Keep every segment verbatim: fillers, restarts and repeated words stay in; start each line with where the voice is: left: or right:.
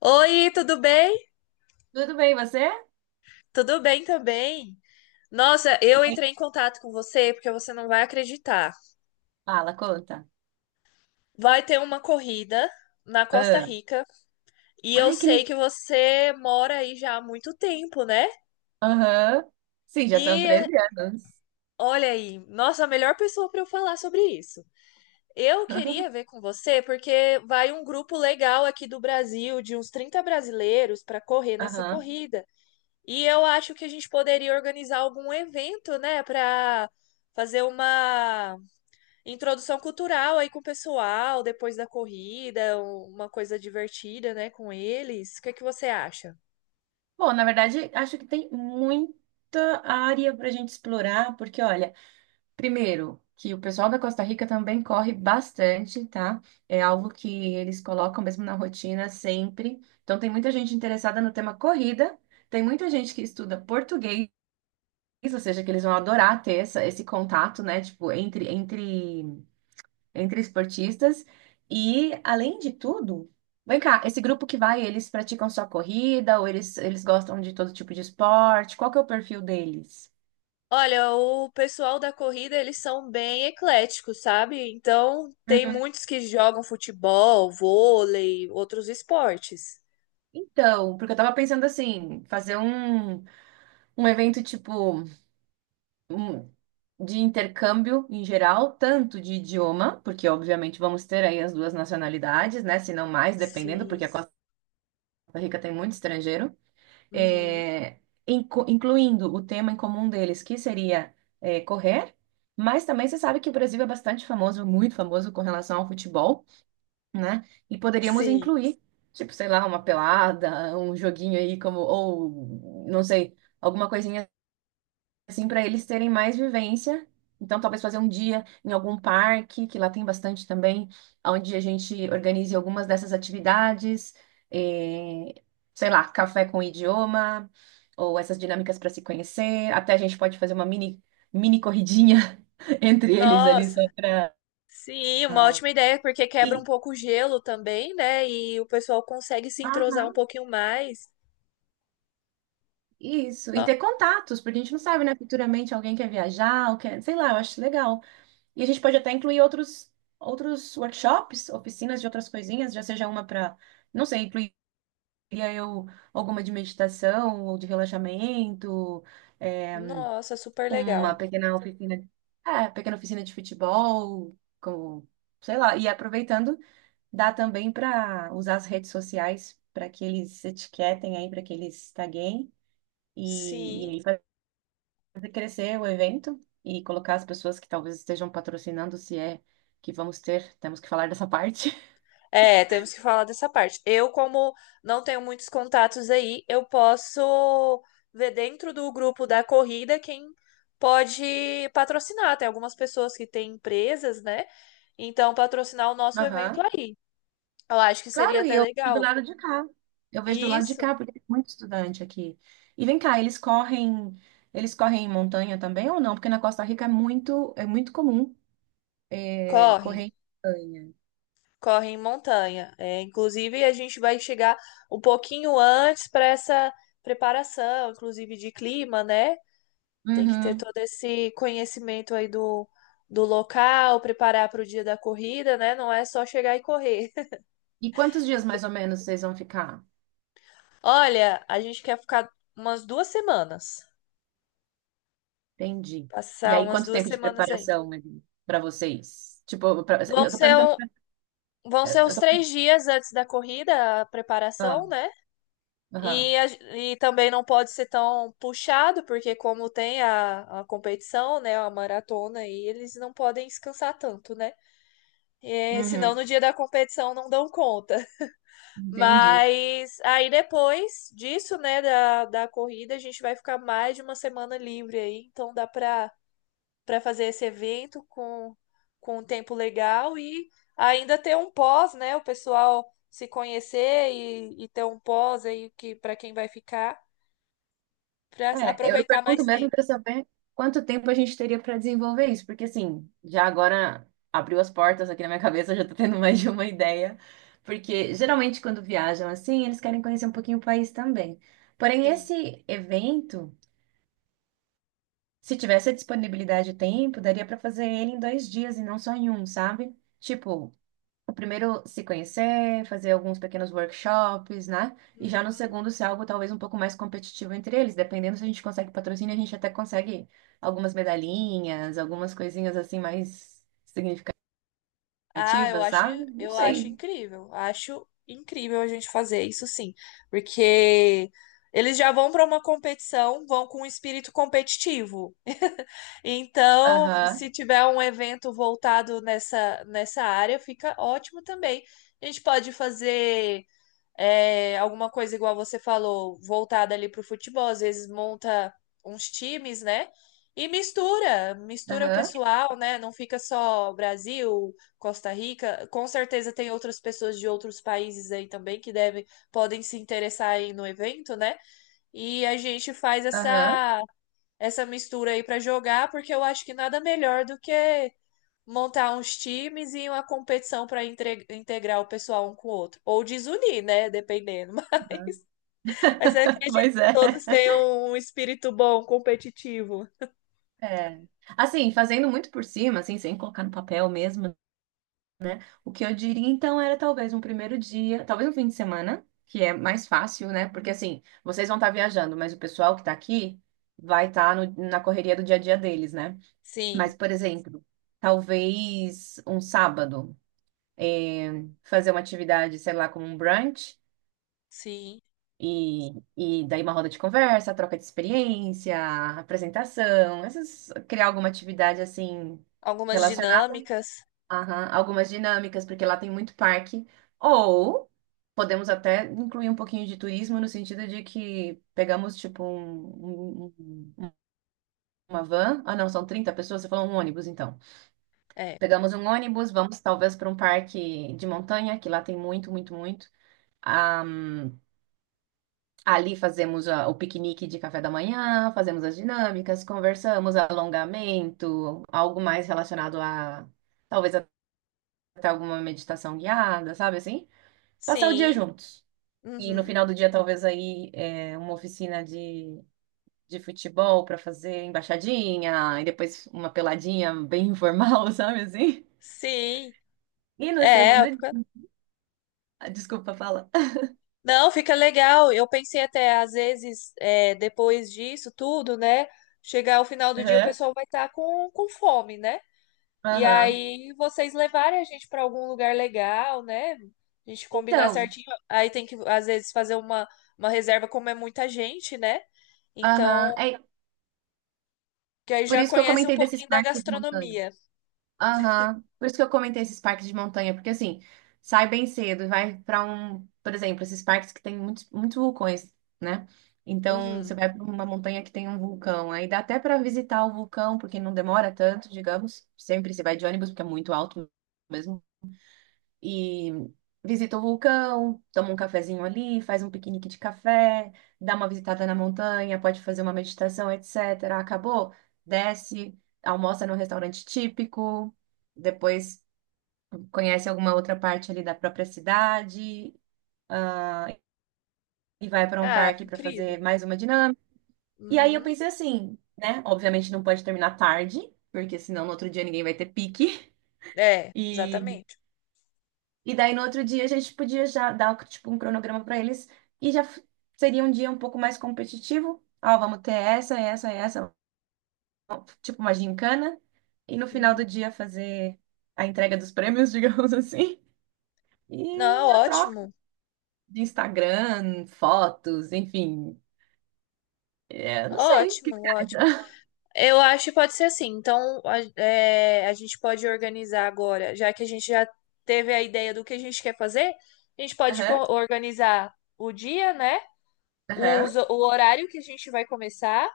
left: Oi, tudo bem?
right: Tudo bem, você? E
left: Tudo bem também. Nossa, eu
right: aí?
left: entrei em contato com você porque você não vai acreditar.
right: Fala, conta.
left: Vai ter uma corrida na Costa
right: Ah,
left: Rica e eu
right: ai, que
left: sei
right: legal.
left: que você mora aí já há muito tempo, né?
right: Aham. Sim, já são
left: E
right: treze anos.
left: olha aí, nossa, a melhor pessoa para eu falar sobre isso. Eu queria ver com você porque vai um grupo legal aqui do Brasil, de uns trinta brasileiros, para correr nessa
right: Aham.
left: corrida. E eu acho que a gente poderia organizar algum evento, né, para fazer uma introdução cultural aí com o pessoal depois da corrida, uma coisa divertida, né, com eles. O que é que você acha?
right: Bom, na verdade, acho que tem muita área para a gente explorar, porque, olha, primeiro, que o pessoal da Costa Rica também corre bastante, tá? É algo que eles colocam mesmo na rotina sempre. Então, tem muita gente interessada no tema corrida, tem muita gente que estuda português, ou seja, que eles vão adorar ter essa, esse contato, né? Tipo, entre, entre entre esportistas. E, além de tudo, vem cá, esse grupo que vai, eles praticam só corrida ou eles, eles gostam de todo tipo de esporte? Qual que é o perfil deles?
left: Olha, o pessoal da corrida, eles são bem ecléticos, sabe? Então, tem
right: Uhum.
left: muitos que jogam futebol, vôlei, outros esportes.
right: Então, porque eu tava pensando assim, fazer um, um evento tipo um- de intercâmbio em geral, tanto de idioma, porque obviamente vamos ter aí as duas nacionalidades, né? Se não mais, dependendo, porque a
left: Sim.
right: Costa Rica tem muito estrangeiro.
left: Uhum.
right: é, incu- Incluindo o tema em comum deles, que seria é, correr, mas também você sabe que o Brasil é bastante famoso, muito famoso com relação ao futebol, né? E poderíamos
left: Sim.
right: incluir, tipo, sei lá, uma pelada, um joguinho aí como, ou, não sei, alguma coisinha assim, para eles terem mais vivência. Então, talvez fazer um dia em algum parque, que lá tem bastante também, onde a gente organize algumas dessas atividades, eh, sei lá, café com idioma, ou essas dinâmicas para se conhecer. Até a gente pode fazer uma mini, mini corridinha entre eles ali, só
left: Nossa.
right: para.
left: Sim, uma ótima ideia, porque quebra um
right: E,
left: pouco o gelo também, né? E o pessoal consegue se entrosar um
right: aham,
left: pouquinho mais.
right: isso, e
left: No-
right: ter contatos, porque a gente não sabe, né? Futuramente alguém quer viajar, ou quer, sei lá, eu acho legal. E a gente pode até incluir outros, outros workshops, oficinas de outras coisinhas, já seja uma para, não sei, incluiria eu alguma de meditação ou de relaxamento, é,
left: Nossa, super
right: uma
left: legal.
right: pequena oficina, é, pequena oficina de futebol, com, sei lá, e aproveitando, dá também para usar as redes sociais para que eles etiquetem aí, para que eles taguem. E, e
left: Sim.
right: aí fazer crescer o evento e colocar as pessoas que talvez estejam patrocinando, se é que vamos ter, temos que falar dessa parte.
left: É, temos que falar dessa parte. Eu, como não tenho muitos contatos aí, eu posso ver dentro do grupo da corrida quem pode patrocinar. Tem algumas pessoas que têm empresas, né? Então, patrocinar o nosso evento
right: Aham.
left: aí. Eu acho que seria
right: Claro, e
left: até
right: eu vejo do
left: legal.
right: lado de cá. Eu vejo do lado de
left: Isso,
right: cá, porque tem muito estudante aqui. E vem cá, eles correm, eles correm em montanha também ou não? Porque na Costa Rica é muito, é muito comum é, correr
left: correm.
right: em montanha.
left: Corre em montanha. É, inclusive, a gente vai chegar um pouquinho antes para essa preparação, inclusive de clima, né? Tem que ter
right: Uhum.
left: todo esse conhecimento aí do, do local, preparar para o dia da corrida, né? Não é só chegar e correr.
right: E quantos dias
left: Então,
right: mais ou menos vocês vão ficar?
left: olha, a gente quer ficar umas duas semanas,
right: Entendi. E
left: passar
right: aí,
left: umas
right: quanto
left: duas
right: tempo de
left: semanas aí.
right: preparação para vocês? Tipo, pra-
left: Vão
right: eu tô
left: ser,
right: perguntando
left: um- vão ser os três dias antes da corrida, a preparação, né?
right: para.
left: E, a- e também não pode ser tão puxado, porque como tem a, a competição, né, a maratona, aí eles não podem descansar tanto, né? É, senão
right: Uhum,
left: no dia da competição não dão conta.
right: entendi.
left: Mas aí depois disso, né, da, da corrida, a gente vai ficar mais de uma semana livre aí, então dá para para fazer esse evento com, com um tempo legal e ainda ter um pós, né, o pessoal se conhecer e, e ter um pós aí que para quem vai ficar. Pra
right: É, eu
left: aproveitar
right: pergunto
left: mais
right: mesmo
left: tempo.
right: para saber quanto tempo a gente teria para desenvolver isso, porque assim, já agora abriu as portas aqui na minha cabeça, já tô tendo mais de uma ideia, porque geralmente quando viajam assim, eles querem conhecer um pouquinho o país também. Porém,
left: Sim.
right: esse evento, se tivesse a disponibilidade de tempo, daria para fazer ele em dois dias e não só em um, sabe? Tipo, primeiro se conhecer, fazer alguns pequenos workshops, né? E já no
left: Uhum.
right: segundo ser algo talvez um pouco mais competitivo entre eles, dependendo se a gente consegue patrocínio, a gente até consegue algumas medalhinhas, algumas coisinhas assim mais significativas,
left: Ah, eu acho,
right: sabe? Não
left: eu acho
right: sei.
left: incrível. Acho incrível a gente fazer isso sim, porque eles já vão para uma competição, vão com um espírito competitivo. Então,
right: Aham,
left: se tiver um evento voltado nessa nessa área, fica ótimo também. A gente pode fazer é, alguma coisa igual você falou, voltada ali para o futebol, às vezes monta uns times, né? E mistura, mistura o
right: aham,
left: pessoal, né? Não fica só Brasil, Costa Rica. Com certeza tem outras pessoas de outros países aí também que devem, podem se interessar aí no evento, né? E a gente faz
right: aham.
left: essa essa mistura aí para jogar, porque eu acho que nada melhor do que montar uns times e uma competição para integrar o pessoal um com o outro. Ou desunir, né? Dependendo. Mas,
right: Aham.
left: mas eu acredito
right: Pois
left: que
right: é.
left: todos tenham um espírito bom, competitivo.
right: É. Assim, fazendo muito por cima, assim, sem colocar no papel mesmo, o que eu diria então era talvez um primeiro dia, talvez um fim de semana, que é mais fácil, né? Porque assim, vocês vão estar viajando, mas o pessoal que está aqui vai estar na correria do dia a dia deles, né?
left: Sim,
right: Mas, por exemplo, talvez um sábado, é, fazer uma atividade, sei lá, como um brunch,
left: sim.
right: e, e daí uma roda de conversa, troca de experiência, apresentação, essas, criar alguma atividade assim.
left: Algumas dinâmicas.
right: Aham, algumas dinâmicas, porque lá tem muito parque. Ou podemos até incluir um pouquinho de turismo no sentido de que pegamos tipo um, um- um- uma van. Ah, não, são trinta pessoas, você falou um ônibus, então.
left: É.
right: Pegamos um ônibus, vamos talvez para um parque de montanha, que lá tem muito, muito, muito. Ah, ali fazemos a- o piquenique de café da manhã, fazemos as dinâmicas, conversamos, alongamento, algo mais relacionado a talvez até alguma meditação guiada, sabe assim? Passar o dia
left: Sim.
right: juntos. E no
left: Uhum.
right: final do dia, talvez aí é, uma oficina de, de futebol para fazer embaixadinha, e depois uma peladinha bem informal, sabe assim?
left: Sim.
right: E no
left: É,
right: segundo.
left: fica-
right: Ah, desculpa, fala.
left: Não, fica legal. Eu pensei até, às vezes, é, depois disso tudo, né? Chegar ao final do dia, o
right: Aham.
left: pessoal vai estar com, com fome, né? E
right: Aham.
left: aí vocês levarem a gente para algum lugar legal, né? A gente combinar
right: Então,
left: certinho. Aí tem que, às vezes, fazer uma, uma reserva, como é muita gente, né?
right: aham.
left: Então,
right: É
left: que aí
right: por
left: já
right: isso que eu
left: conhece um
right: comentei desses
left: pouquinho da
right: parques de montanha.
left: gastronomia.
right: Aham. Por isso que eu comentei esses parques de montanha, porque assim, sai bem cedo, e vai pra um, por exemplo, esses parques que tem muitos, muitos vulcões, né? Então, você
left: Uhum.
right: vai pra uma montanha que tem um vulcão, aí dá até pra visitar o vulcão, porque não demora tanto, digamos. Sempre você vai de ônibus, porque é muito alto mesmo e visita o vulcão, toma um cafezinho ali, faz um piquenique de café, dá uma visitada na montanha, pode fazer uma meditação, et cetera. Acabou, desce, almoça no restaurante típico, depois conhece alguma outra parte ali da própria cidade, ah, e vai para um
left: Ah, é
right: parque para
left: incrível.
right: fazer mais uma dinâmica. E aí eu
left: Uhum.
right: pensei assim, né? Obviamente não pode terminar tarde. Porque senão no outro dia ninguém vai ter pique.
left: É,
right: e
left: exatamente.
right: E daí no outro dia a gente podia já dar tipo um cronograma para eles e já f- seria um dia um pouco mais competitivo. Ó, vamos ter essa, essa, essa, tipo uma gincana. E no final do
left: Uhum.
right: dia fazer a entrega dos prêmios, digamos assim.
left: Não,
right: E a troca
left: ótimo.
right: de Instagram, fotos, enfim. É, não sei, o que
left: Ótimo,
right: que você
left: ótimo.
right: acha?
left: Eu acho que pode ser assim. Então, a, é, a gente pode organizar agora, já que a gente já teve a ideia do que a gente quer fazer, a gente pode co-
right: Aham,
left: organizar o dia, né? Os-
right: aham.
left: o horário que a gente vai começar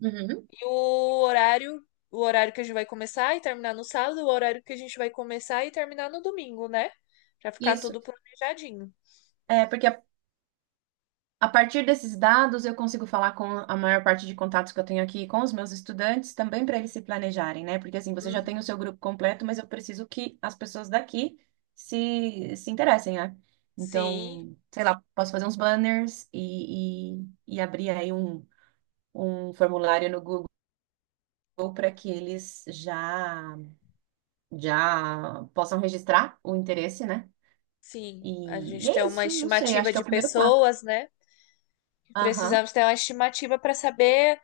right: Uhum.
left: e o horário, o horário que a gente vai começar e terminar no sábado, o horário que a gente vai começar e terminar no domingo, né? Pra ficar
right: Isso.
left: tudo planejadinho.
right: É, porque A partir desses dados, eu consigo falar com a maior parte de contatos que eu tenho aqui com os meus estudantes, também para eles se planejarem, né? Porque assim, você já tem
left: Uhum.
right: o seu grupo completo, mas eu preciso que as pessoas daqui se, se interessem, né?
left: Sim,
right: Então, sei lá, posso fazer uns banners e, e, e abrir aí um, um formulário no Google para que eles já, já possam registrar o interesse, né?
left: sim. A
right: E, e
left: gente tem
right: é
left: uma
right: isso, não sei, acho
left: estimativa
right: que é o
left: de
right: primeiro passo.
left: pessoas, né?
right: Aham,
left: Precisamos ter uma estimativa para saber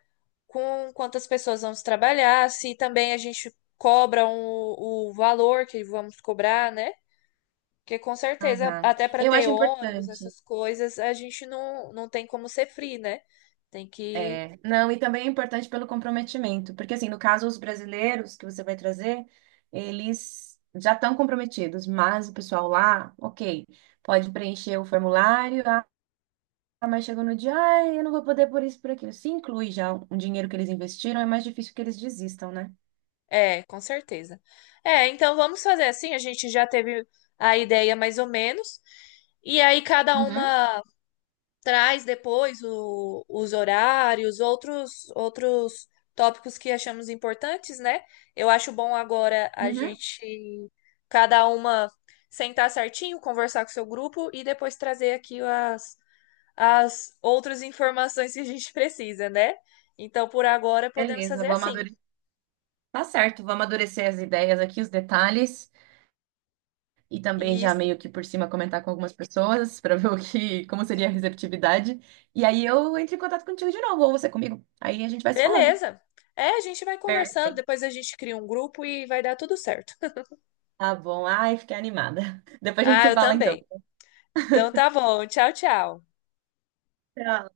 left: com quantas pessoas vamos trabalhar, se também a gente cobra um- o valor que vamos cobrar, né? Porque com certeza,
right: aham.
left: até para
right: Eu
left: ter
right: acho
left: ônibus,
right: importante.
left: essas coisas, a gente não, não tem como ser free, né? Tem que.
right: É, não, e também é importante pelo comprometimento, porque assim, no caso, os brasileiros que você vai trazer, eles já estão comprometidos, mas o pessoal lá, ok, pode preencher o formulário, ah, mas chegou no dia, ai, eu não vou poder por isso, por aquilo. Se inclui já um dinheiro que eles investiram, é mais difícil que eles desistam, né?
left: É, com certeza. É, então vamos fazer assim, a gente já teve a ideia mais ou menos. E aí cada
right: Uhum,
left: uma traz depois o- os horários, outros, outros tópicos que achamos importantes, né? Eu acho bom agora a
right: uhum.
left: gente, cada uma, sentar certinho, conversar com o seu grupo e depois trazer aqui as, as outras informações que a gente precisa, né? Então, por agora, podemos
right: Beleza,
left: fazer
right: vou
left: assim.
right: amadurecer. Tá certo, vou amadurecer as ideias aqui, os detalhes, e também já
left: Isso.
right: meio que por cima comentar com algumas pessoas para ver o que, como seria a receptividade. E aí eu entro em contato contigo de novo, ou você comigo. Aí a gente vai se falando.
left: Beleza. É, a gente vai conversando,
right: Perfeito.
left: depois a gente cria um grupo e vai dar tudo certo.
right: Tá bom. Ai, fiquei animada. Depois a gente
left: Ah,
right: se
left: eu
right: fala então.
left: também. Então tá bom. Tchau, tchau.
right: Tchau.